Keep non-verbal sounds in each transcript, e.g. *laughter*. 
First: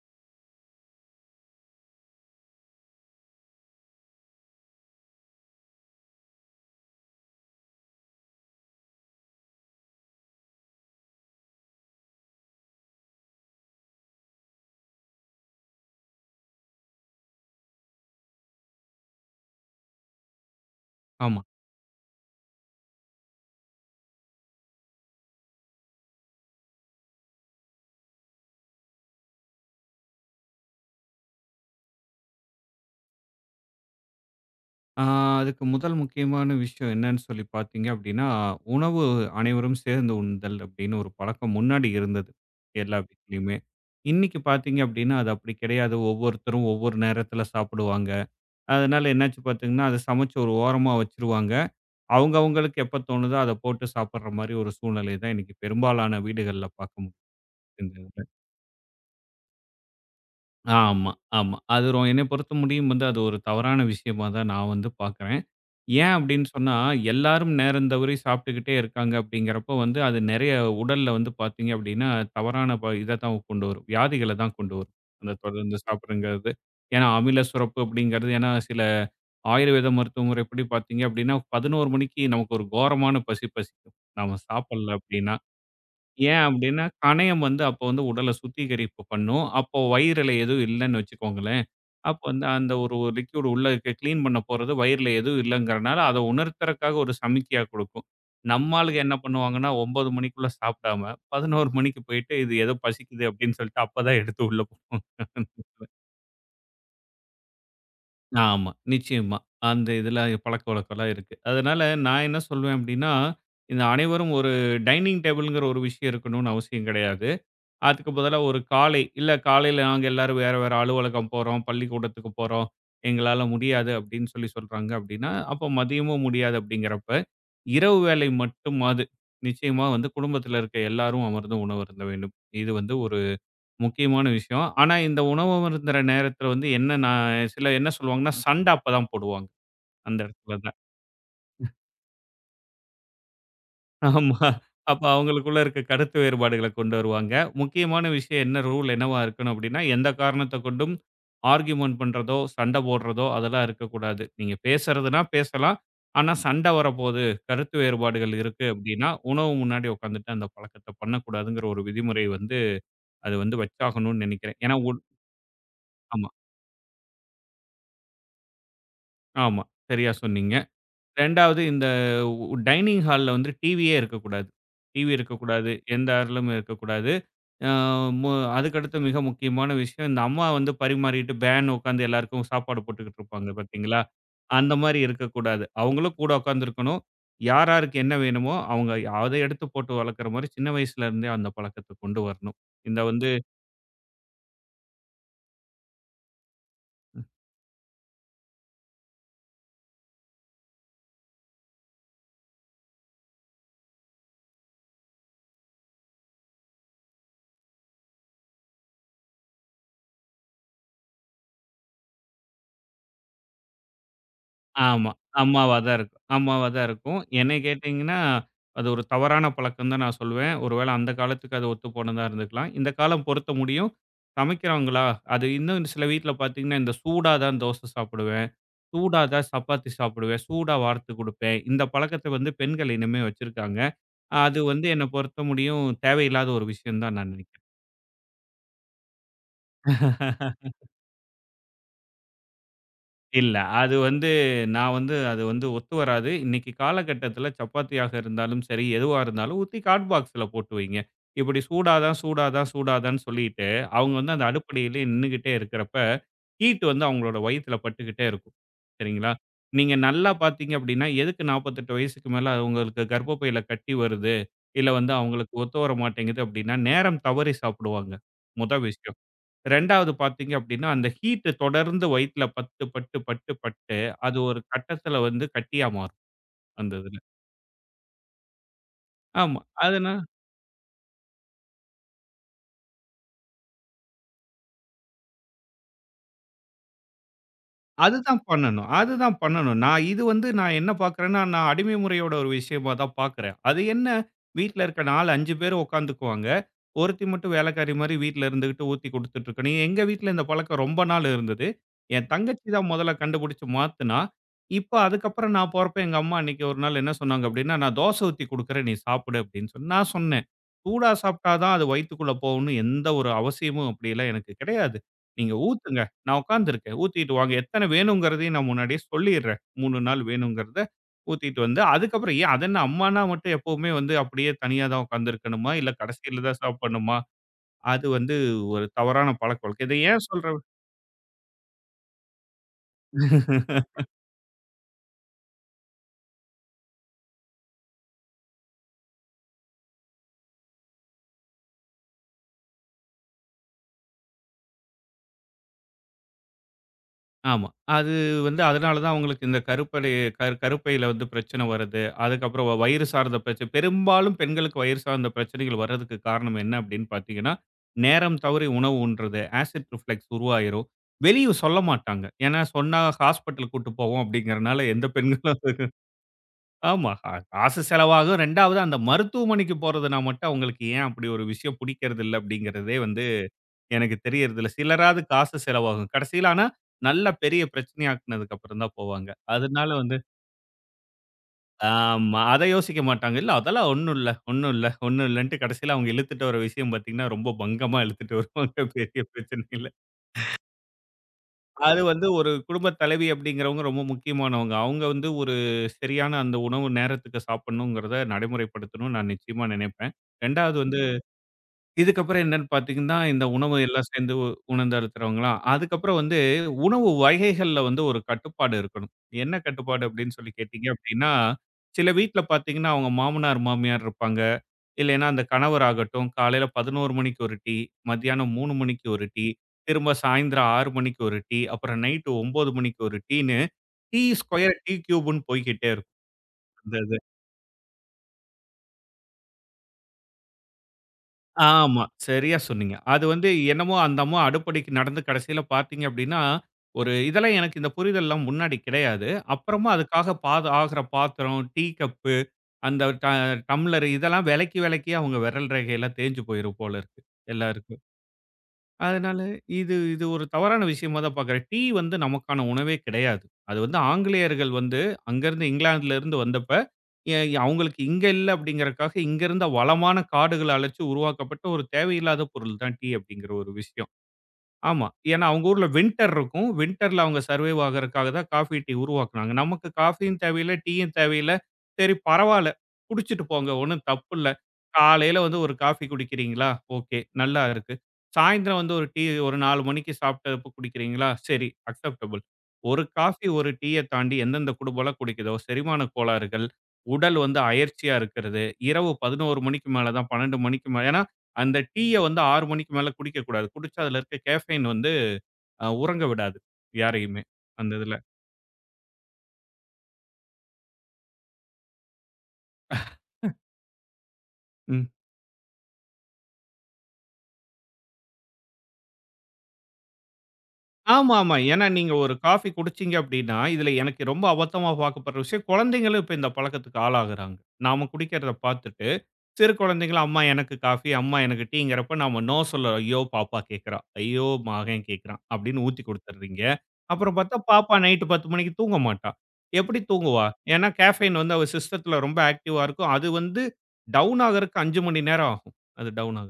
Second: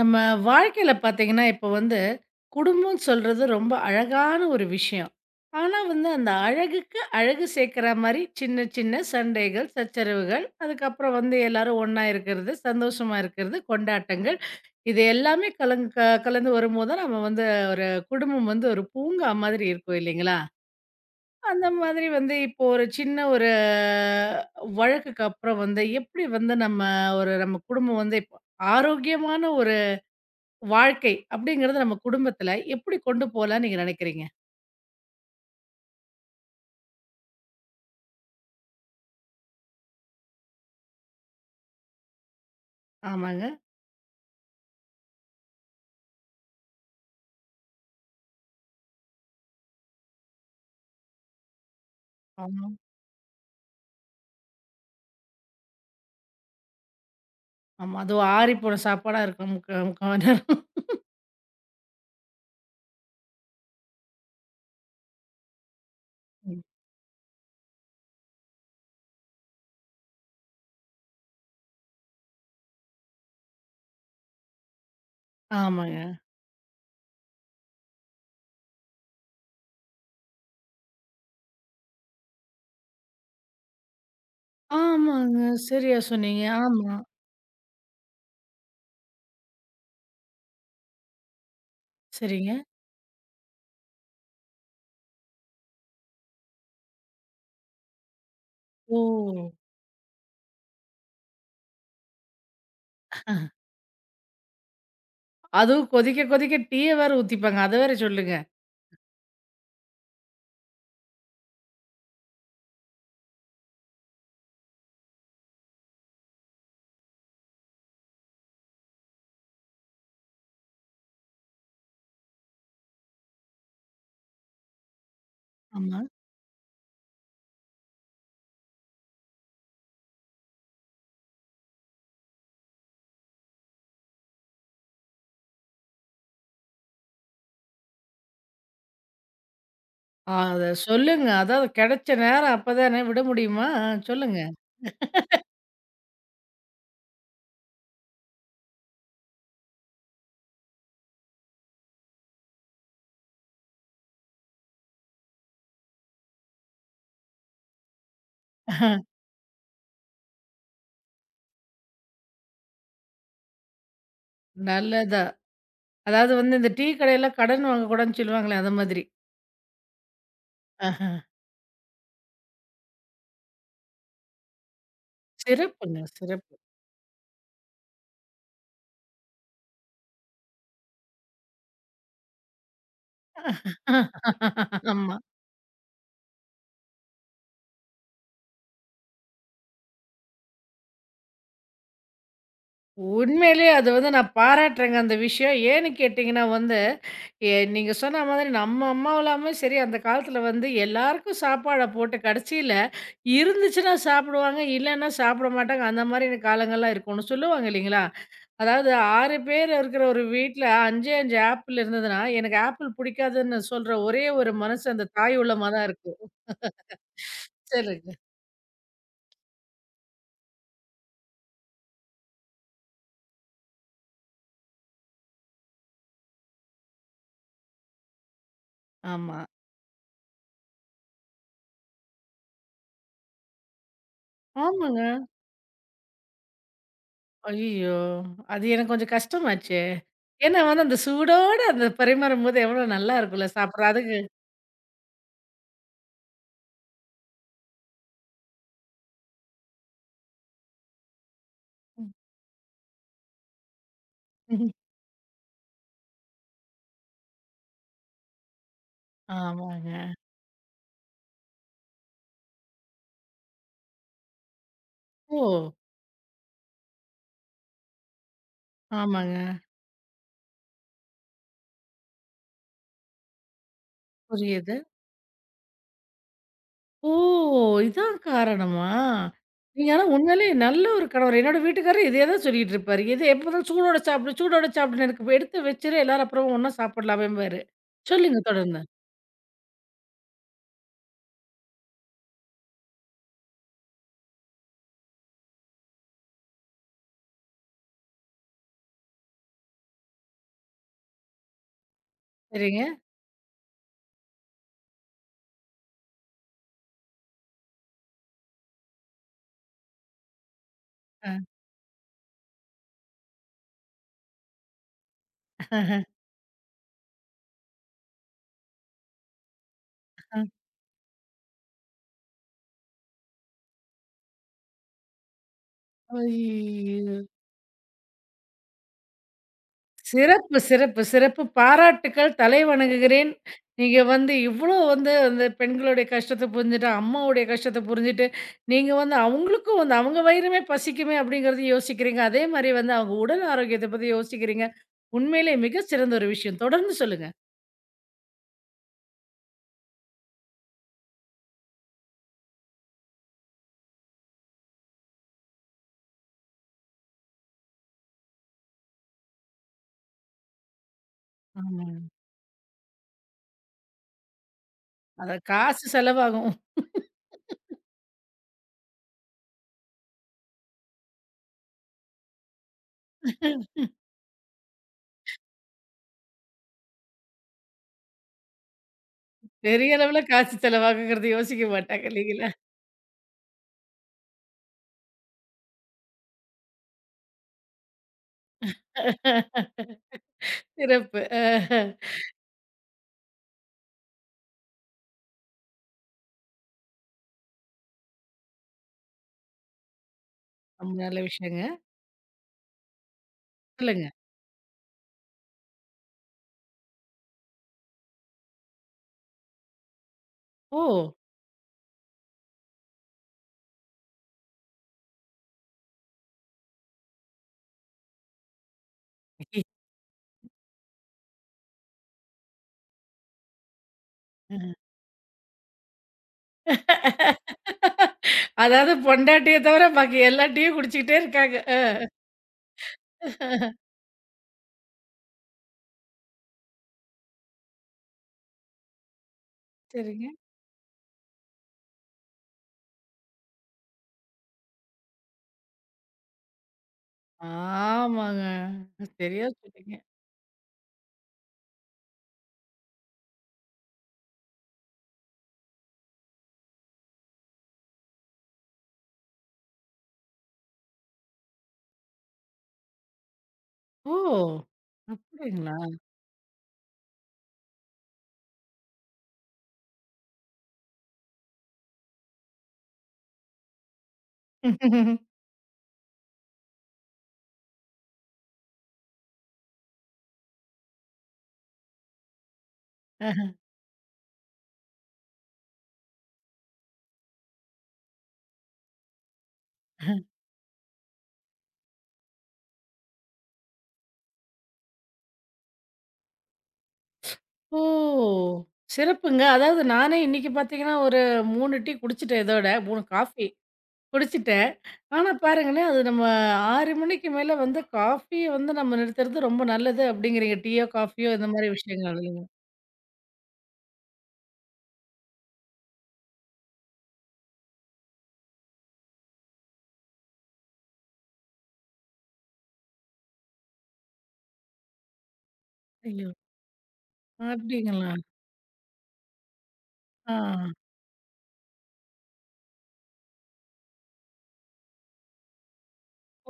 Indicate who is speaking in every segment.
Speaker 1: நம்ம வாழ்க்கையில பார்த்தீங்கன்னா, இப்போ வந்து குடும்பம் சொல்றது ரொம்ப அழகான ஒரு விஷயம். ஆனா வந்து அந்த அழகுக்கு அழகு சேர்க்கிற மாரி சின்ன சின்ன சண்டைகள், சச்சரவுகள், அதுக்கப்புறம் வந்து எல்லாரும் ஒண்ணா இருக்கிறது, சந்தோஷமா இருக்கிறது, கொண்டாட்டங்கள். இது எல்லாமே கலங் க கலந்து வரும்போது தான் நம்ம வந்து ஒரு குடும்பம் வந்து ஒரு பூங்கா மாதிரி இருக்கும் இல்லைங்களா?
Speaker 2: ஆமா.
Speaker 1: அந்த மாதிரி வந்து இப்போ ஒரு சின்ன ஒரு வழக்குக்கு அப்புறம் வந்து எப்படி வந்து நம்ம ஒரு நம்ம குடும்பம் வந்து இப்போ ஆரோக்கியமான ஒரு வாழ்க்கை அப்படிங்கிறது நம்ம குடும்பத்துல எப்படி கொண்டு போலாம்னு நீங்க நினைக்கிறீங்க?
Speaker 2: ஆ அதுக்கு முதல் முக்கியமான விஷயம் என்னன்னு சொல்லி பார்த்தீங்க அப்படின்னா, உணவு அனைவரும் சேர்ந்து உண்ணுதல் அப்படின்னு ஒரு பழக்கம் முன்னாடி இருந்தது. எல்லா
Speaker 1: ஆமாங்க.
Speaker 2: வீட்லயுமே. இன்னைக்கு பார்த்தீங்க அப்படின்னா, அது அப்படி கிடையாது. ஒவ்வொருத்தரும் ஒவ்வொரு நேரத்தில சாப்பிடுவாங்க. அதனால என்னாச்சு பார்த்தீங்கன்னா, அத சமைச்சு ஒரு ஓரமா வச்சுருவாங்க. அவங்க
Speaker 1: ஆமா,
Speaker 2: அவங்களுக்கு எப்ப தோணுதோ அத போட்டு சாப்பிடுற மாரி ஒரு சூழ்நிலை தான் இன்னைக்கு பெரும்பாலான வீடுகள்ல பார்க்க முடியுது இந்த
Speaker 1: ஆமா.
Speaker 2: இதுல.
Speaker 1: அதுவும் ஆறிப்போன சாப்பாடா இருக்கும் முக்கா முக்காவாசி நேரம்.
Speaker 2: ஆமா, ஆமா. அது என்னை பொறுத்த முடியும் வந்து அது ஒரு தவறான விஷயமா தான் நான் வந்து பார்க்குறேன். ஏன் அப்படின்னு
Speaker 1: ம்.
Speaker 2: சொன்னா, எல்லாரும் நேரம் தவறி சாப்பிட்டுக்கிட்டே இருக்காங்க அப்படிங்கிறப்போ வந்து, அது நெறைய உடல்ல வந்து பார்த்தீங்க அப்படின்னா, தவறான இத தான் கொண்டு வரும். வியாதிகள தான் கொண்டு வரும். அந்த தொடர்ந்து
Speaker 1: ஆமாங்க.
Speaker 2: சாப்பிடுங்கிறது. ஏன்னா, அமில சுரப்பு அப்படிங்கிறது ஏன்னா சில ஆயுர்வேத மருத்துவ முறைப்படி பார்த்தீங்க அப்படின்னா, 11 மணிக்கு நமக்கு ஒரு கோரமான பசி பசிக்கும். நாம சாப்பிடல அப்படின்னா
Speaker 1: ஆமாங்க. சரியா
Speaker 2: ஏன்
Speaker 1: சொன்னீங்க.
Speaker 2: அப்படின்னா,
Speaker 1: ஆமா.
Speaker 2: கணையம் வந்து அப்போ வந்து உடல சுத்திகரிப்பு பண்ணும். அப்போ வயிறுல எதுவும் இல்லன்னு வச்சுக்கோங்களேன். அப்போ வந்து
Speaker 1: சரிங்க.
Speaker 2: அந்த ஒரு லிக்விட் உள்ள கிளீன் பண்ண போறது வயிறுல எதுவும் இல்லங்கிறனால, அத உணர்த்துறக்காக ஒரு சமிக்கையா குடுக்கும். நம்ம ஆளுங்க என்ன
Speaker 1: ஓ!
Speaker 2: பண்ணுவாங்கன்னா, 9 மணிக்குள்ள சாப்பிடாம 11 மணிக்கு போயிட்டு, "இது ஏதோ பசிக்குது" அப்படின்னு சொல்லிட்டு அப்ப தான் எடுத்து உள்ள போடுவாங்க.
Speaker 1: அதுவும் கொதிக்க கொதிக்க டீய வேற ஊத்திப்பாங்க. அத வேற சொல்லுங்க.
Speaker 2: ஆமா, நிச்சயமா. அந்த இதுல பழக்கவழக்கம்லாம் இருக்கு. அதனால நான் என்ன சொல்வேன் அப்படின்னா, இந்த அனைவரும் ஒரு டைனிங் டேபிள்ங்கிற ஒரு விஷயம் இருக்கணும்னு அவசியம் கிடையாது. அதுக்கு பதிலா ஒரு காலை, இல்ல காலையில நாங்க எல்லாரும் வேற வேற அலுவலகம் போறோம், பள்ளிக்கூடத்துக்கு போறோம். எங்களால முடியாது அப்படின்னு சொல்லி சொல்றாங்க அப்படின்னா, அப்போ
Speaker 1: ஆமா.
Speaker 2: மதியமும் முடியாது அப்படிங்கிறப்ப, இரவு வேளை மட்டுமாது நிச்சயமா வந்து குடும்பத்தில இருக்க எல்லாரும் அமர்ந்து உணவு அருந்த வேண்டும். இது வந்து ஒரு முக்கியமான விஷயம். ஆனா இந்த உணவு அருந்துற நேரத்தில வந்து என்ன நான் சில என்ன சொல்லுவாங்கன்னா, சண்டை அப்பதான் போடுவாங்க அந்த இடத்துல
Speaker 1: அத
Speaker 2: தான்.
Speaker 1: சொல்லுங்க. அதாவது கிடைச்ச நேரம் அப்பதானே விட முடியுமா? ஆ
Speaker 2: ஆமா.
Speaker 1: சொல்லுங்க.
Speaker 2: அப்ப அவங்களுக்குள்ள இருக்க கருத்து வேறுபாடுகள கொண்டு வருவாங்க. முக்கியமான விஷயம் என்ன ரூல் என்னவா இருக்கணும் அப்டின்னா, எந்த காரணத்த கொண்டும் ஆர்கியுமென்ட் பண்றதோ, சண்ட போடுறதோ அதெல்லாம் இருக்கக்கூடாது. நீங்க பேசுறதுனா பேசலாம். ஆனா சண்ட வரப்போது, கருத்து வேறுபாடுகள் இருக்கு அப்டின்னா, உணவு முன்னாடி உட்காந்துட்டு அந்த பழக்கத்த பண்ணக்கூடாதுங்கிற ஒரு விதிமுறை வந்து அது வந்து வச்சாகணும்னு நெனைக்கிறேன். ஏன்னா
Speaker 1: நல்லதா.
Speaker 2: ஆமா,
Speaker 1: அதாவது வந்து இந்த டீ கடையில கடன் வாங்கக்கூடாதுன்னு சொல்லுவாங்களே, அந்த மாதிரி.
Speaker 2: ஆமா. சரியா சொன்னீங்க.
Speaker 1: ஆஹ.
Speaker 2: 2வது இந்த டைனிங் ஹால்ல வந்து டிவியே இருக்கக்கூடாது. டிவி இருக்கக்கூடாது.
Speaker 1: சிறப்புங்க,
Speaker 2: எந்த அறையிலும்
Speaker 1: சிறப்பு.
Speaker 2: இருக்கக்கூடாது. அ மு அதுக்கடுத்து மிக முக்கியமான விஷயம், இந்த அம்மா வந்து பரிமாறிட்டு பேன்னு உட்காந்து எல்லாருக்கும் சாப்பாடு போட்டுக்கிட்டு இருப்பாங்க பார்த்தீங்களா? அந்த மாரி
Speaker 1: ஆமா.
Speaker 2: இருக்கக்கூடாது. அவங்களும் கூட உட்காந்துருக்கணும். யார் யாருக்கு என்ன வேணுமோ, அவங்க அத எடுத்து போட்டு வளர்க்குற மாரி சின்ன வயசுல இருந்தே அந்த பழக்கத்த கொண்டு வரணும். இந்த வந்து
Speaker 1: உண்மையிலேயே அது வந்து நான் பாராட்டுறேங்க அந்த விஷயம். ஏன்னு கேட்டிங்கன்னா வந்து, நீங்க சொன்ன மாதிரி நம்ம அம்மாவெல்லாமே சரி அந்த காலத்தில வந்து எல்லாருக்கும் சாப்பாட போட்டு கடைசியில இருந்துச்சுன்னா சாப்பிடுவாங்க, இல்லன்னா சாப்பிட மாட்டாங்க. அந்த மாரியான காலங்கள்லாம் இருக்கும். ஒண்ணு சொல்லுவாங்க இல்லைங்களா? அதாவது 6 பேர் இருக்கிற ஒரு வீட்ல 5 ஆப்பிள் இருந்ததுன்னா, எனக்கு ஆப்பிள் பிடிக்காதுன்னு சொல்ற ஒரே ஒரு மனசு அந்த
Speaker 2: ஆமா.
Speaker 1: தாய் உள்ளமா
Speaker 2: அம்மாவா
Speaker 1: தான்
Speaker 2: தான்
Speaker 1: இருக்கும்.
Speaker 2: இருக்கும் அம்மாவா தான் இருக்கும். என்னை
Speaker 1: சொல்லுங்க.
Speaker 2: கேட்டீங்கன்னா, அது ஒரு தவறான பழக்கம் தான் நான் சொல்லுவேன். ஒருவேள அந்த காலத்துக்கு அது ஒத்து போனதா இருந்துக்கலாம். இந்த காலம் பொருத்த முடியும். சமைக்கிறவங்களா, அது இன்னும் சில வீட்ல பார்த்தீங்கன்னா, இந்த சூடா தான் தோசை சாப்பிடுவேன். சூடா
Speaker 1: ஆமா.
Speaker 2: தான் சப்பாத்தி சாப்பிடுவேன். சூடா வார்த்து குடுப்பேன். இந்த பழக்கத்த வந்து பெண்கள் இன்னுமே வச்சிருக்காங்க. அது வந்து
Speaker 1: ஆமாங்க.
Speaker 2: என்ன பொறுத்த முடியும் தேவையில்லாத ஒரு விஷயம் தான் நான் நினைக்கிறேன்.
Speaker 1: ஐயய்யோ! அது எனக்கு கொஞ்சம் கஷ்டமாச்சே! ஏன்னா வந்து அந்த சூடோட அந்த பரிமாறும்போது எவ்வளோ நல்லா இருக்கும்ல
Speaker 2: இல்ல.
Speaker 1: சாப்பிட.
Speaker 2: அது
Speaker 1: அதுக்கு
Speaker 2: வந்து நான் வந்து அது வந்து ஒத்து வராது. இன்னைக்கு காலகட்டத்தில சப்பாத்தியாக இருந்தாலும் சரி, எதுவா இருந்தாலும் ஊத்தி ஹாட் பாக்ஸ்ல போட்டு வைங்க. இப்படி
Speaker 1: ம்,
Speaker 2: சூடாதான், சூடாதான், சூடாதான்னு சொல்லிட்டு, அவங்க வந்து அந்த
Speaker 1: ம்ஹ்ம்.
Speaker 2: அடுப்படியிலேயே நின்னுகிட்டே இருக்கிறப்ப, ஹீட் வந்து அவங்களோட வயித்துல பட்டுக்கிட்டே இருக்கும். சரிங்களா? நீங்க
Speaker 1: ஆமாங்க.
Speaker 2: நல்லா பார்த்தீங்க அப்படின்னா, எதுக்கு 48 வயசுக்கு மேல அவங்களுக்கு கர்ப்பப்பையில கட்டி வருது, இல்ல வந்து
Speaker 1: ஓ!
Speaker 2: அவங்களுக்கு ஒத்து வர மாட்டேங்குது அப்படின்னா, நேரம் தவறி சாப்பிடுவாங்க. முத விஷயம்.
Speaker 1: ஆமாங்க.
Speaker 2: 2வது பார்த்தீங்க அப்படின்னா, அந்த ஹீட் தொடர்ந்து வயித்துல பட்டு, பட்டு, பட்டு, பட்டு அது ஒரு
Speaker 1: புரியுது.
Speaker 2: கட்டத்துல வந்து கட்டியா மாறும் அந்த
Speaker 1: ஓ!
Speaker 2: இதுல.
Speaker 1: இதான் காரணமா?
Speaker 2: ஆமா.
Speaker 1: நீங்க ஆனா
Speaker 2: அதனா
Speaker 1: உண்மையிலேயே நல்ல ஒரு கணவர். என்னோட வீட்டுக்காரரும் இதே தான் சொல்லிட்டு இருப்பாரு. "எது எப்ப பார்த்தாலும் சூடோட சாப்பிடு, சூடோட சாப்பிடுன்னு எனக்கு இப்ப எடுத்து வச்சுரு எல்லாரும் அப்புறம் ஒண்ணா சாப்பிடலாம்" அப்படிம்பாரு.
Speaker 2: அதுதான்
Speaker 1: சொல்லுங்க தொடர்ந்து.
Speaker 2: பண்ணணும் அதுதான் பண்ணணும். நான் இது வந்து நான் என்ன பார்க்கிறேன்னா, நான் அடிமை முறையோட ஒரு விஷயமா தான் பார்க்கிறேன். அது என்ன வீட்ல இருக்க 4, 5 பேர் உட்காந்துக்குவாங்க. ஒருத்தி மட்டும் வேலைக்காரி மாரி வீட்ல இருந்துகிட்டு ஊத்தி குடுத்துட்டு இருக்கணும். எங்க வீட்ல இந்த பழக்கம் ரொம்ப நாள் இருந்தது. என் தங்கச்சி
Speaker 1: சரிங்க.
Speaker 2: தான் முதல்ல கண்டுபிடிச்சு மாத்துனா. இப்ப அதுக்கப்புறம் நான் போறப்ப எங்க அம்மா அன்னைக்கு ஒரு நாள் என்ன சொன்னாங்க அப்படின்னா, "நான் தோசை ஊத்தி குடுக்குறேன். நீ சாப்பிடு" அப்படின்னு நான் சொன்னேன். "சூடா
Speaker 1: ஆ.
Speaker 2: சாப்பிட்டா தான் அது வயித்துக்குள்ள போகும்னு எந்த ஒரு அவசியமும் அப்படியெல்லாம் எனக்கு கிடையாது. நீங்க ஊத்துங்க. நான் உட்காந்துருக்கேன். ஊத்திட்டு வாங்க. எத்தன வேணுங்கிறதையும் நான் முன்னாடியே சொல்லிர்றேன். 3 நாள் வேணுங்கிறத ஊத்திட்டு வந்து, அதுக்கப்புறம் ஏன் அதென்ன அம்மான்னா மட்டும் எப்பவுமே வந்து அப்படியே தனியா தான் உட்காந்துருக்கணுமா? இல்ல கடைசியில தான்
Speaker 1: ஐயய்யோ!
Speaker 2: சாப்பிடணுமா? அது வந்து ஒரு தவறான பழக்கவழக்கம். இத ஏன்
Speaker 1: சிறப்பு, சிறப்பு, சிறப்பு. பாராட்டுக்கள். தலை வணங்குகிறேன்.
Speaker 2: சொல்றேன்.
Speaker 1: நீங்க வந்து இவ்ளோ வந்து அந்த பெண்களுடைய கஷ்டத்த புரிஞ்சுட்டு, அம்மாவுடைய கஷ்டத்த புரிஞ்சுட்டு, நீங்க வந்து அவங்களுக்கும் வந்து அவங்க வயிறுமே பசிக்குமே அப்படிங்கிறது யோசிக்கிறீங்க. அதே மாரி வந்து அவங்க உடல் ஆரோக்கியத்த பத்தி யோசிக்கிறீங்க. உண்மையிலே மிக சிறந்த ஒரு விஷயம். தொடர்ந்து சொல்லுங்க.
Speaker 2: ஆமா. அது வந்து அதனால தான் அவங்களுக்கு இந்த கருப்படை கரு கருப்பையில வந்து பிரச்சனை வருது. அதுக்கப்புறம் வயிறு சார்ந்த பிரச்சனை பெரும்பாலும் பெண்களுக்கு வயிறு சார்ந்த பிரச்சனைகள் வர்றதுக்கு காரணம் என்ன அப்படின்னு பார்த்தீங்கன்னா, நேரம் தவறி உணவு உண்றது, ஆசிட் ரிஃப்ளெக்ஸ் உருவாயிரும். வெளிய சொல்ல
Speaker 1: ஆமாங்க.
Speaker 2: மாட்டாங்க. ஏன்னா சொன்னா ஹாஸ்பிட்டல் கூட்டு போவோம் அப்படிங்கிறனால எந்த
Speaker 1: அத
Speaker 2: பெண்களும்
Speaker 1: காசு
Speaker 2: அதுக்கு-
Speaker 1: செலவாகும்.
Speaker 2: ஆமா. அ காசு செலவாகும். 2வது அந்த மருத்துவமனைக்கு போறதுனா மட்டும் அவங்களுக்கு ஏன் அப்படி ஒரு விஷயம் பிடிக்கிறது இல்ல அப்படிங்கிறதே எனக்கு தெரியறதில்ல. சிலராவது காசு செலவாகும். கடைசியில ஆனா, நல்ல பெரிய பிரச்சனையாக்குனதுக்கு அப்புறம் தான் போவாங்க. அதனால
Speaker 1: பெரிய
Speaker 2: வந்து
Speaker 1: அளவுல காசு செலவாகுங்கிறத யோசிக்க மாட்டாங்க
Speaker 2: ஆமா.
Speaker 1: இல்லைங்களா?
Speaker 2: அத யோசிக்க மாட்டாங்க. "இல்ல அதெல்லாம் ஒண்ணும் இல்ல, ஒண்ணும் இல்ல, ஒண்ணும் இல்லன்ட்டு" கடைசியில அவங்க இழுத்துட்டு வர விஷயம் பார்த்தீங்கன்னா, ரொம்ப பங்கமா இழுத்துட்டு வருவாங்க. *laughs* பெரிய பிரச்சனையில.
Speaker 1: சிறப்பு. அஹ.
Speaker 2: அது வந்து ஒரு குடும்ப தலைவி அப்படிங்கிறவங்க ரொம்ப முக்கியமானவங்க. அவங்க வந்து ஒரு சரியான அந்த உணவு நேரத்துக்கு சாப்பிடணுங்கிறத நடைமுறைப்படுத்தணும்னு நான் நிச்சயமா நினைப்பேன். 2வது
Speaker 1: ரொம்ப
Speaker 2: வந்து
Speaker 1: நல்ல விஷயங்க.
Speaker 2: இதுக்கப்புறம் என்னன்னு பார்த்தீங்கன்னா, இந்த உணவு எல்லாம்
Speaker 1: சொல்லுங்க.
Speaker 2: சேர்ந்து உணர்ந்தருத்துறவங்கலாம். அதுக்கப்புறம் வந்து உணவு வகைகள்ல வந்து ஒரு கட்டுப்பாடு இருக்கணும். என்ன கட்டுப்பாடு அப்படின்னு சொல்லி கேட்டீங்க
Speaker 1: ஓ!
Speaker 2: அப்படின்னா, சில வீட்ல பார்த்தீங்கன்னா, அவங்க மாமனார், மாமியார் இருப்பாங்க. இல்லைன்னா அந்த கணவர் ஆகட்டும், காலையில 11 மணிக்கு ஒரு டீ, மத்தியானம் 3 மணிக்கு ஒரு டீ, திரும்ப சாயந்திரம் 6 மணிக்கு ஒரு டீ, அப்புறம் நைட்டு 9 மணிக்கு ஒரு டீன்னு, டீ ஸ்கொயர், டீ கியூப்ன்னு போய்க்கிட்டே இருக்கும். இந்த
Speaker 1: அதாவது பொண்டாட்டிய தவிர பாக்கி எல்லா டீயும் குடிச்சுக்கிட்டே இருக்காங்க. அ.
Speaker 2: ஆமா. சரியா சொன்னீங்க. அது வந்து என்னமோ அந்த அம்மா அடுப்படிக்கு நடந்து கடைசியில பார்த்தீங்க அப்டின்னா, ஒரு இதெல்லாம் எனக்கு இந்த புரிதல்லாம் முன்னாடி கிடையாது. அப்புறமா
Speaker 1: சரிங்க.
Speaker 2: அதுக்காக பாத ஆகுற பாத்திரம், டீ கப்பு, அந்த ட டம்ளர் இதெல்லாம் வெலக்கி வெலக்கி அவங்க விரல் ரேகையெல்லாம் தேஞ்சு போயிரும் போல இருக்கு. எல்லாருக்குமே.
Speaker 1: ஆமாங்க.
Speaker 2: அதனால
Speaker 1: சரியா
Speaker 2: இது
Speaker 1: சொன்னீங்க.
Speaker 2: இது ஒரு தவறான விஷயமா தான் பார்க்குறேன். டீ வந்து நமக்கான உணவே கிடையாது. அது வந்து ஆங்கிலேயர்கள் வந்து அங்கருந்து இங்கிலாந்துலருந்து வந்தப்ப, எ அவங்களுக்கு இங்க இல்ல அப்படிங்கிறக்காக இங்க இருந்த வளமான காடுகள அழிச்சு உருவாக்கப்பட்ட ஒரு தேவையில்லாத பொருள் தான் டீ அப்படிங்கிற ஒரு விஷயம்.
Speaker 1: ஓ!
Speaker 2: ஆமா. ஏன்னா அவங்க
Speaker 1: அப்படிங்களா?
Speaker 2: ஊர்ல வின்டர் இருக்கும். வின்டர்ல அவங்க சர்வைவ் ஆகுறதுக்காக தான் காஃபி, டீ உருவாக்குனாங்க. நமக்கு காஃபியும் தேவையில்ல, டீயும் தேவையில்ல. சரி பரவால்ல. குடிச்சிட்டு போங்க. ஒண்ணும் தப்பில்ல. காலையில வந்து ஒரு காஃபி குடிக்கிறீங்களா? ஓகே. நல்லா இருக்கு. சாயந்திரம் வந்து ஒரு டீ ஒரு 4 மணிக்கு சாப்பிட்டப்ப குடிக்கிறீங்களா? சரி. அக்செப்டபிள். ஒரு காஃபி,
Speaker 1: அஹ.
Speaker 2: ஒரு டீய தாண்டி எந்தெந்த குடும்பம்லாம் குடிக்குதோ, செரிமான கோளாறுகள், உடல் வந்து அயர்ச்சியா இருக்கிறது, இரவு 11 மணிக்கு மேல தான் 12 மணிக்கு மேல ஏன்னா அந்த டீய வந்து 6 மணிக்கு மேல குடிக்கக்கூடாது. குடிச்சா அதுல இருக்க கேஃபைன் வந்து உறங்க விடாது யாரையுமே, அந்த இதுல.
Speaker 1: ஓ! சிறப்புங்க. அதாவது நானே இன்னைக்கு பாத்தீங்கன்னா, ஒரு 3 டீ குடிச்சுட்டேன் இதோட. 3 காஃபி குடிச்சுட்டேன்.
Speaker 2: ம்.
Speaker 1: ஆனா பாருங்களேன், அது நம்ம 6 மணிக்கு மேல வந்து காஃபிய வந்து நம்ம நிறுத்துறது ரொம்ப நல்லது அப்படிங்கிறீங்க. டீயோ, காஃபியோ
Speaker 2: ஆமா,
Speaker 1: இந்த
Speaker 2: ஆமா.
Speaker 1: மாரி
Speaker 2: ஏன்னா நீங்க
Speaker 1: விஷயங்கள்
Speaker 2: ஒரு
Speaker 1: இல்லைங்க.
Speaker 2: காஃபி குடிச்சீங்க அப்படின்னா, இதுல எனக்கு ரொம்ப அபத்தமா பார்க்கப்படுற விஷயம், குழந்தைங்களும் இப்ப இந்த பழக்கத்துக்கு ஆளாகுறாங்க. நாம குடிக்கிறத பார்த்துட்டு. சிறு குழந்தைங்கள அம்மா எனக்கு காஃபி, அம்மா எனக்கு டீங்கிறப்ப நம்ம நோ சொல்ல ஐயோ! பாப்பா கேட்கிறா. ஐயோ! மகன் கேட்கிறான் அப்படின்னு ஊத்தி
Speaker 1: ஐயோ!
Speaker 2: குடுத்துடுறீங்க. அப்புறம் பார்த்தா பாப்பா
Speaker 1: அப்படிங்களா?
Speaker 2: நைட் 10 மணிக்கு தூங்க மாட்டா. எப்படி
Speaker 1: ஆ.
Speaker 2: தூங்குவா? ஏன்னா கேஃபைன் வந்து அவ சிஸ்டத்துல ரொம்ப ஆக்டிவா இருக்கும். அது வந்து டவுன் ஆகறக்கு 5 மணி நேரம் ஆகும். அது டவுன் ஆக.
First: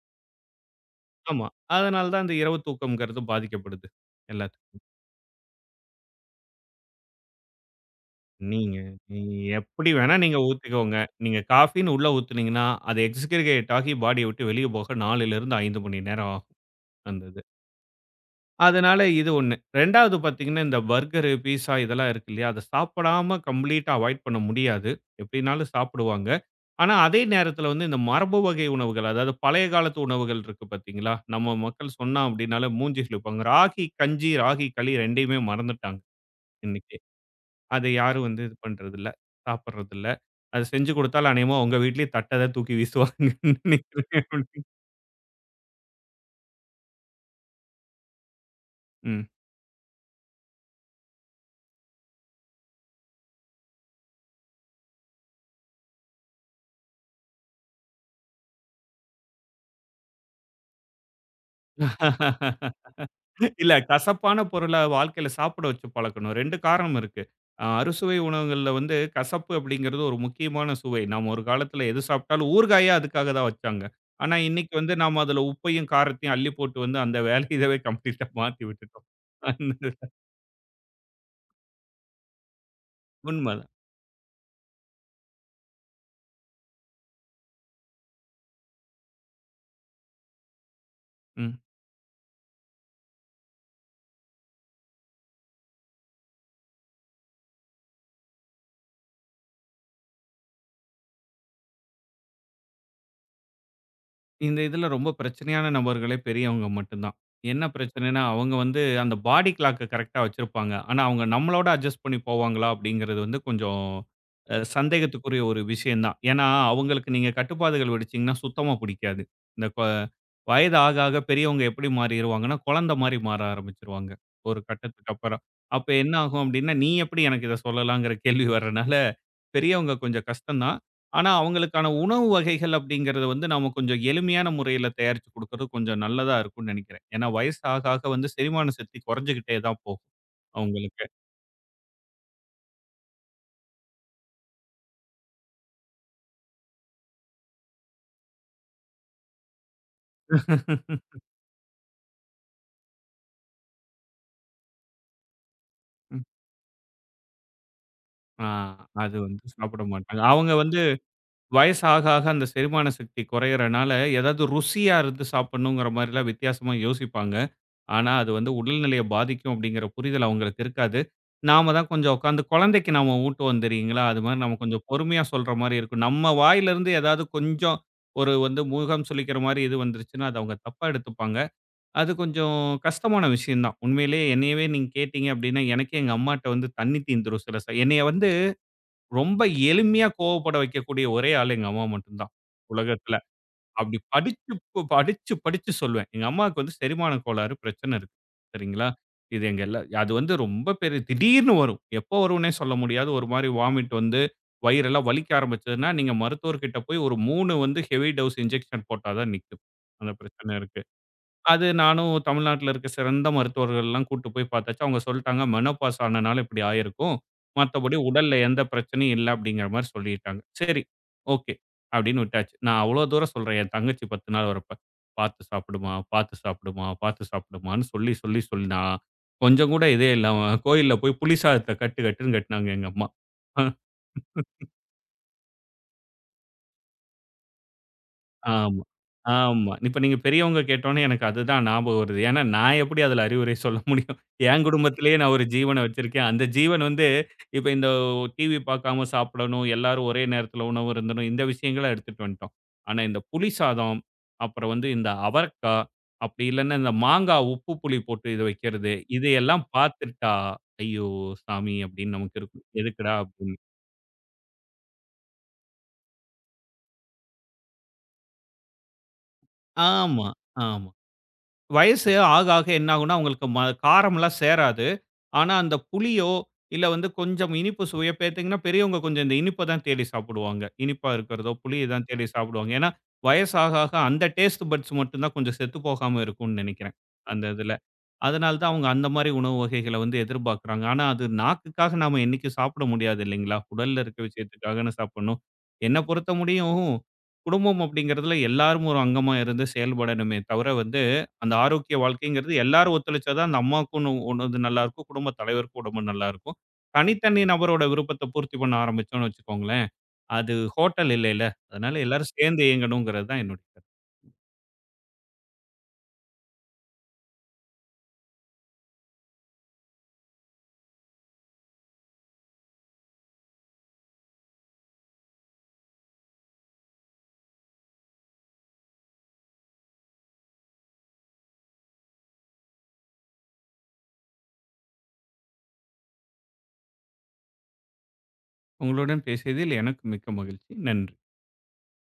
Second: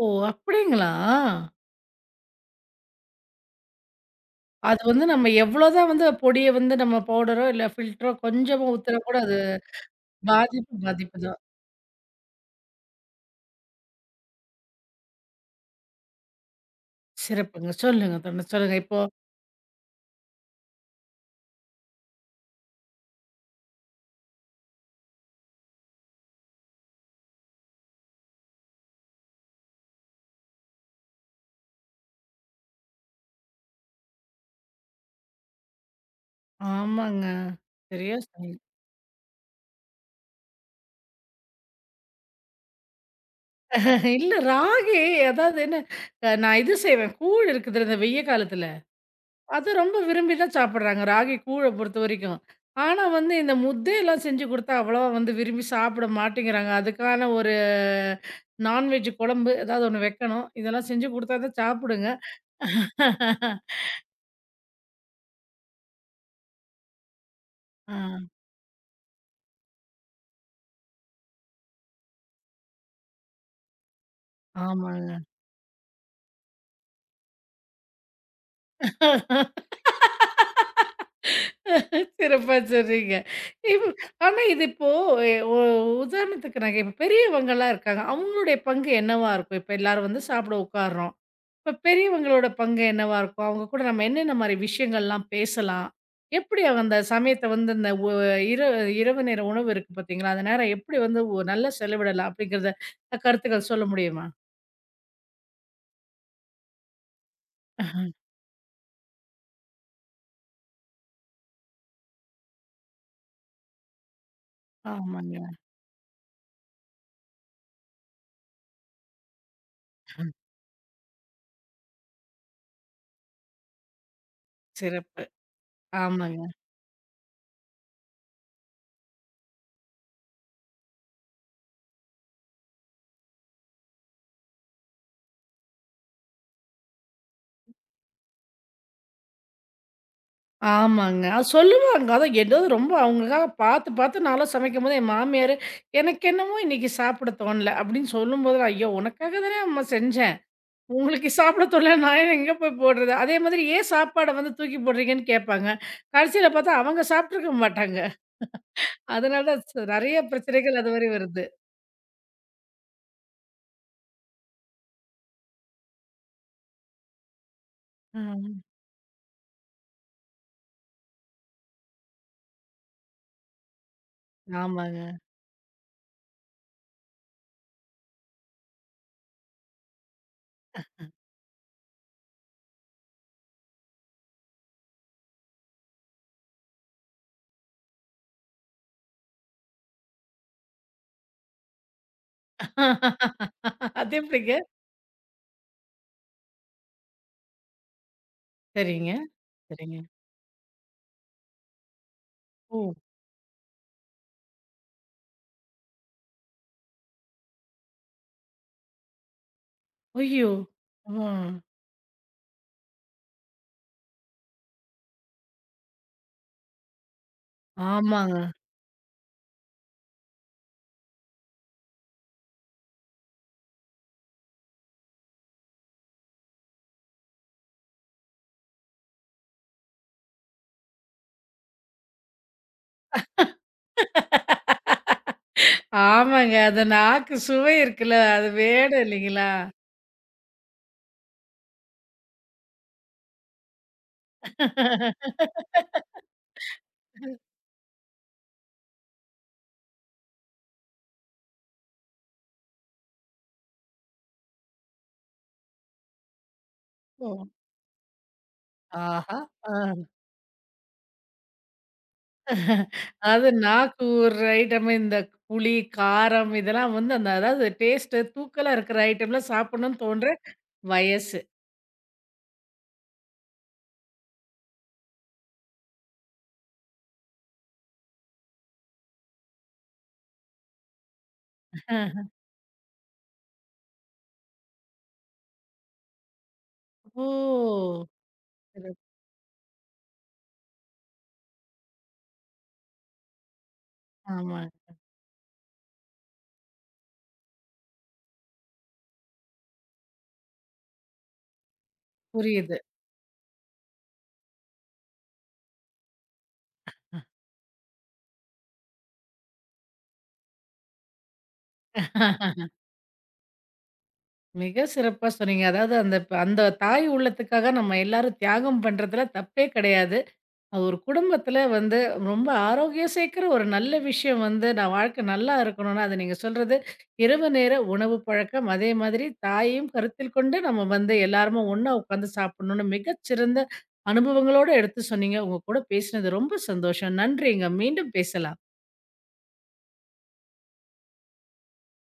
Speaker 1: ஓ! அப்படிங்களா?
Speaker 2: ஆமா. அதனால தான் அந்த இரவு தூக்கம்ங்கிறது பாதிக்கப்படுது. எல்லாத்துக்கும்.
Speaker 1: அது வந்து நம்ம எவ்வளோதான் வந்து பொடிய வந்து நம்ம பவுடரோ, இல்ல ஃபில்டரோ கொஞ்சமா
Speaker 2: நீங்க
Speaker 1: ஊத்துனா கூட
Speaker 2: நீ
Speaker 1: அது
Speaker 2: எப்படி வேணா நீங்க
Speaker 1: பாதிப்பு,
Speaker 2: ஊத்திக்கோங்க.
Speaker 1: பாதிப்பு தான்.
Speaker 2: நீங்க காஃபின்னு உள்ள ஊத்துனீங்கன்னா, அது எக்ஸ்கிரிகேட் ஆகி பாடிய விட்டு வெளிய போக 4லிருந்து 5 மணி நேரம் ஆகும். அந்த
Speaker 1: சிறப்புங்க. சொல்லுங்க தோழி. சொல்லுங்க. இப்போ
Speaker 2: அதனால இது 1. 2வது பார்த்தீங்கன்னா, இந்த பர்கரு, பீஸா இதெல்லாம் இருக்கு இல்லையா? அத சாப்பிடாம கம்ப்ளீட்டா அவாய்ட் பண்ண முடியாது. எப்படினாலும் சாப்பிடுவாங்க. ஆனா, அதே நேரத்தில வந்து இந்த மரபு வகை உணவுகள், அதாவது பழைய காலத்து உணவுகள் இருக்கு பார்த்தீங்களா? நம்ம மக்கள் சொன்னா அப்படின்னாலே மூஞ்சி சுளிப்பாங்க. ராகி கஞ்சி, ராகி களி 2யுமே மறந்துட்டாங்க இன்னைக்கு.
Speaker 1: ஆமாங்க.
Speaker 2: அத
Speaker 1: சரியா
Speaker 2: யாரும் வந்து இது
Speaker 1: சொன்னீங்க.
Speaker 2: பண்றதில்ல, சாப்பிடுறதில்ல. அது செஞ்சு குடுத்தாலும் அநேகமா உங்க வீட்லயும் தட்ட தான் தூக்கி வீசுவாங்கன்னு
Speaker 1: இல்ல
Speaker 2: நினைக்கிறேன்.
Speaker 1: ராகி அதாவது என்ன, நான் இது செய்வேன். கூழ் இருக்குது இந்த வெய்ய காலத்துல. அது ரொம்ப விரும்பி தான் சாப்பிடுறாங்க. ராகி கூழ பொறுத்தவரைக்கும். ஆனா வந்து இந்த முத்தையெல்லாம் செஞ்சு குடுத்தா அவ்வளவா வந்து விரும்பி சாப்பிட மாட்டேங்கிறாங்க. அதுக்கான ஒரு நான்வெஜ் குழம்பு ஏதாவது ஒண்ணு வைக்கணும். இதெல்லாம் செஞ்சு குடுத்தா தான்
Speaker 2: ம்.
Speaker 1: சாப்பிடுங்க.
Speaker 2: இல்ல கசப்பான பொருள வாழ்க்கையில சாப்பிட வச்சு பழக்கணும். 2 காரணம் இருக்கு. அ
Speaker 1: ஆ,
Speaker 2: அறுசுவை உணவுகள்ல வந்து கசப்பு அப்படிங்கிறது ஒரு முக்கியமான சுவை. நாம ஒரு காலத்துல எது சாப்பிட்டாலும் ஊறுகாயே அதுக்காக தான் வச்சாங்க. ஆனா இன்னைக்கு வந்து
Speaker 1: ஆமாங்க.
Speaker 2: நாம அதுல உப்பையும், காரத்தையும் அள்ளி போட்டு வந்து அந்த வேலை இதவே கம்ப்ளீட்டா மாத்தி விட்டுட்டோம். அந்த
Speaker 1: சிறப்பா சொல்றீங்க.
Speaker 2: உண்மதான்.
Speaker 1: இப் ஆனா இது இப்போ எ ஒ உதாரணத்துக்கு நாங்க இப்ப பெரியவங்கலாம் இருக்காங்க. அவங்களுடைய பங்கு என்னவா இருக்கும்? இப்ப எல்லாரும் வந்து சாப்பிட உட்கார்றோம்.
Speaker 2: ம்.
Speaker 1: இப்ப பெரியவங்களோட பங்கு என்னவா இருக்கும்? அவங்க கூட நம்ம என்னென்ன மாரி விஷயங்கள்லாம் பேசலாம்? எப்படி அவங்க அந்த சமயத்த வந்து இந்த இரவு இரவு நேர உணவு இருக்கு பார்த்தீங்களா? அந்த நேரம் எப்படி வந்து நல்லா செலவிடலாம் அப்படிங்கிறத கருத்துக்கள் சொல்ல முடியுமா?
Speaker 2: இந்த இதுல ரொம்ப பிரச்சனையான நபர்களே பெரியவங்க மட்டும் தான். என்ன பிரச்சனைன்னா, அவங்க வந்து அந்த பாடி கிளாக்க கரெக்ட்டா வச்சிருப்பாங்க. ஆனா, அவங்க நம்மளோட அட்ஜஸ்ட் பண்ணி போவாங்களா? அப்படிங்கிறது வந்து கொஞ்சம் அ சந்தேகத்துக்குரிய
Speaker 1: ஆமாங்க.
Speaker 2: ஒரு விஷயம் தான். ஏன்னா, அவங்களுக்கு நீங்க கட்டுப்பாடுகள் விதிச்சீங்கன்னா சுத்தமா பிடிக்காது. இந்த கொ வயது ஆக ஆக பெரியவங்க எப்படி மாறிருவாங்கன்னா, குழந்தை மாரி மாற ஆரம்பிச்சுருவாங்க, ஒரு கட்டத்துக்கு
Speaker 1: சிறப்பு.
Speaker 2: அப்புறம். அப்ப என்ன ஆகும்
Speaker 1: ஆமாங்க.
Speaker 2: அப்படின்னா, "நீ எப்படி எனக்கு இத சொல்லலாங்கிற?" கேள்வி வர்றனால பெரியவங்க கொஞ்சம் கஷ்டம் தான். ஆனா, அவங்களுக்கான உணவு வகைகள் அப்படிங்கிறது வந்து நாம கொஞ்சம் எளிமையான முறையில தயாரிச்சு குடுக்குறது கொஞ்சம் நல்லதா இருக்கும்னு நெனைக்கிறேன். ஏன்னா வயசு ஆக, ஆக வந்து செரிமான சக்தி குறைஞ்சுகிட்டே தான் போகும் அவங்களுக்கு.
Speaker 1: ஆமாங்க. அது சொல்லுவாங்க. அதான் ஏதோ ரொம்ப அவங்களுக்காக பார்த்து, பார்த்து நான்லாம் சமைக்கும்போது என் மாமியாரு, "எனக்கு என்னமோ இன்னைக்கு சாப்பிட தோணல" அப்படின்னு சொல்லும்போதெல்லாம், "ஐயோ! உனக்காக தானே அம்மா செஞ்சேன்." உங்களுக்கு சாப்பிட தோணல, நான் எங்க போய் போடுறது? அதே மாதிரி ஏன் சாப்பாட வந்து தூக்கி போடுறீங்கன்னு கேட்பாங்க.
Speaker 2: ம்.
Speaker 1: கடைசியில பார்த்தா அவங்க சாப்பிட்டுருக்க மாட்டாங்க.
Speaker 2: ஆ அது வந்து
Speaker 1: அதனால
Speaker 2: சாப்பிட
Speaker 1: நெறைய
Speaker 2: மாட்டாங்க. அவங்க
Speaker 1: பிரச்சனைகள்
Speaker 2: வந்து
Speaker 1: அதுவரை வருது.
Speaker 2: வயசு ஆக, ஆக அந்த செரிமான சக்தி குறையறனால, ஏதாவது ருசியா இருந்து சாப்பிடணுங்கிற மாரிலாம் வித்தியாசமா யோசிப்பாங்க. ஆனா, அது வந்து
Speaker 1: ம்.
Speaker 2: உடல்நிலைய பாதிக்கும் அப்படிங்கிற புரிதல் அவங்களுக்கு இருக்காது. நாம தான் கொஞ்சம் உட்காந்து குழந்தைக்கு நாம ஊட்டுவோம் தெரியுங்களா? அது மாரி நம்ம கொஞ்சம்
Speaker 1: ஆமாங்க.
Speaker 2: பொறுமையா சொல்ற மாரி இருக்கும். நம்ம வாயிலிருந்து ஏதாவது கொஞ்சம் ஒரு வந்து மூகம் சுளிக்கிற மாரி இது வந்துருச்சுன்னா, அது அவங்க தப்பா எடுத்துப்பாங்க. அது கொஞ்சம் கஷ்டமான விஷயம் தான். உண்மையிலேயே என்னையவே நீங்க கேட்டீங்க அப்படின்னா, எனக்கே எங்க அம்மாட்ட வந்து தண்ணி தீந்துரும் சில என்னைய வந்து ரொம்ப எளிமையா கோவப்பட வைக்கக்கூடிய ஒரே ஆள் எங்க அம்மா மட்டும் தான், உலகத்துல. அப்படி
Speaker 1: *laughs* அது
Speaker 2: படிச்சு
Speaker 1: எப்படிங்க?
Speaker 2: படிச்சு படிச்சு சொல்லுவேன். எங்க அம்மாவுக்கு வந்து செரிமான கோளாறு பிரச்சனை இருக்கு. சரிங்களா?
Speaker 1: சரிங்க,
Speaker 2: இது எங்க
Speaker 1: சரிங்க.
Speaker 2: அது வந்து ரொம்ப பெரிய திடீர்னு வரும். எப்போ வரும்னே சொல்ல
Speaker 1: ஓ!
Speaker 2: முடியாது. ஒரு மாரி வாமிட் வந்து வயிறெல்லாம் வலிக்க ஆரம்பிச்சதுன்னா, நீங்க மருத்துவர்கிட்ட போய் ஒரு 3 வந்து ஹெவி டோஸ் இன்ஜெக்ஷன் போட்டா தான் நிக்கும். அந்த
Speaker 1: ஐயோ!
Speaker 2: பிரச்சனை இருக்கு.
Speaker 1: ம்.
Speaker 2: அது நானும் தமிழ்நாட்டுல இருக்க சிறந்த மருத்துவர்கள்லாம் கூட்டு போய் பார்த்தாச்சு. அவங்க சொல்ட்டாங்க, "மெனோபாஸ் ஆனனால இப்படி ஆயிருக்கும். மத்தபடி உடல்ல
Speaker 1: ஆமாங்க.
Speaker 2: எந்த பிரச்சனையும் இல்ல." அப்படிங்கிற மாரி சொல்லிட்டாங்க. "சரி, ஓகே." அப்படின்னு விட்டாச்சு. நான் அவ்வளோ தூரம் சொல்றேன். என் தங்கச்சி 10 நாள் வரப்ப, "பார்த்து சாப்பிடுமா, பார்த்து சாப்பிடுமா, பார்த்து சாப்பிடுமான்னு" சொல்லி, சொல்லி, சொல்லி நான் கொஞ்சம் கூட இதே இல்லாம கோயில்ல போய் புளி சாதத்த கட்டு கட்டுன்னு கட்டுனாங்க எங்க அம்மா.
Speaker 1: ஆமாங்க. அந்த நாக்கு சுவை இருக்குல்ல, அது
Speaker 2: ஆமா,
Speaker 1: வேணும் இல்லைங்களா?
Speaker 2: ஆமா. இப்ப நீங்க பெரியவங்க கேட்டோனே எனக்கு அதுதான் ஞாபகம் வருது. ஏன்னா, நான் எப்படி அதுல அறிவுரை சொல்ல முடியும்? என் குடும்பத்திலேயே நான் ஒரு ஜீவன வச்சிருக்கேன். அந்த ஜீவன் வந்து இப்ப இந்த டிவி பார்க்காம சாப்பிடணும், எல்லாரும் ஒரே நேரத்துல உணவு அருந்தணும், இந்த விஷயங்கள எடுத்துட்டு வந்துட்டோம். ஆனா, இந்த புளி சாதம், அப்புறம் வந்து இந்த அவரக்கா, அப்படி இல்லன்னா இந்த
Speaker 1: ஓ!
Speaker 2: மாங்கா உப்பு புளி போட்டு இத வைக்கிறது.
Speaker 1: ஆஹா!
Speaker 2: இதையெல்லாம்
Speaker 1: ஆ.
Speaker 2: பார்த்துட்டா, "ஐயோ! சாமி" அப்படின்னு நமக்கு இருக்கும். எதுக்குடா
Speaker 1: அது
Speaker 2: அப்படின்னு.
Speaker 1: நாக்கு ஊர்ற ஐட்டம் இந்த புளி, காரம் இதெல்லாம் வந்து அந்த அதாவது டேஸ்ட்டு தூக்கலா இருக்கிற ஐட்டம்லாம் சாப்பிடணும்னு தோன்ற
Speaker 2: ஆமா, ஆமா.
Speaker 1: வயசு.
Speaker 2: வயசு ஆக, ஆக என்ன ஆகும்னா, உங்களுக்கு காரம்லாம் சேராது. ஆனா, அந்த புளியோ, இல்ல வந்து கொஞ்சம் இனிப்பு சுவையோ பார்த்தீங்கன்னா, பெரியவங்க கொஞ்சம் இந்த இனிப்ப தான் தேடி சாப்பிடுவாங்க. இனிப்பா இருக்கிறதோ, புளிய தான் தேடி சாப்பிடுவாங்க. ஏன்னா, வயசு ஆக, ஆக அந்த டேஸ்ட் பட்ஸ் மட்டும் தான் கொஞ்சம் செத்து போகாம இருக்கும்னு நெனைக்கிறேன்.
Speaker 1: ஓ!
Speaker 2: அந்த இதுல. அதனால தான் அவங்க
Speaker 1: சிறப்பு.
Speaker 2: அந்த மாதிரி உணவு வகைகள வந்து எதிர்பார்க்குறாங்க. ஆனா அது நாக்குக்காக நாம என்னைக்கும் சாப்பிட முடியாது இல்லைங்களா? உடல்ல இருக்க
Speaker 1: ஆமா.
Speaker 2: விஷயத்துக்காகன்னு சாப்பிடணும். என்ன பொறுத்த முடியும், குடும்பம் அப்படிங்கிறதுல எல்லாரும் ஒரு அங்கமா இருந்து செயல்படணுமே தவிர வந்து, அந்த ஆரோக்கிய வாழ்க்கைங்கிறது
Speaker 1: புரியுது.
Speaker 2: எல்லாரும் ஒத்துழைச்சா தான் அந்த அம்மாவுக்கும் உணவு நல்லாயிருக்கும், குடும்ப தலைவருக்கும் உடம்பு நல்லாயிருக்கும். தனித்தனி நபரோட விருப்பத்த பூர்த்தி பண்ண ஆரம்பிச்சோம்னு வச்சுக்கோங்களேன், அது ஹோட்டல் இல்லைல்ல. அதனால எல்லாரும் சேர்ந்து இயங்கணுங்கிறது தான் என்னுடைய கருத்து.
Speaker 1: மிக சிறப்பா சொன்னீங்க. அதாவது அந்த அந்த தாய் உள்ளத்துக்காக நம்ம எல்லாரும் தியாகம் பண்றதுல தப்பே கிடையாது. அது ஒரு குடும்பத்தில வந்து ரொம்ப ஆரோக்கியம் சேர்க்கிற ஒரு நல்ல விஷயம் வந்து, நான் வாழ்க்கை நல்லா இருக்கணும்னா, அது நீங்க சொல்றது இரவு நேர உணவு பழக்கம். அதே மாதிரி தாயையும் கருத்தில் கொண்டு நம்ம வந்து எல்லாருமே ஒண்ணா உட்காந்து சாப்பிடணும்னு மிகச்சிறந்த அனுபவங்களோட எடுத்து சொன்னீங்க. உங்க கூட பேசினது ரொம்ப சந்தோஷம். நன்றிங்க. மீண்டும் பேசலாம்.
Speaker 2: உங்களுடன் பேசியதில் எனக்கு மிக்க மகிழ்ச்சி. நன்றி.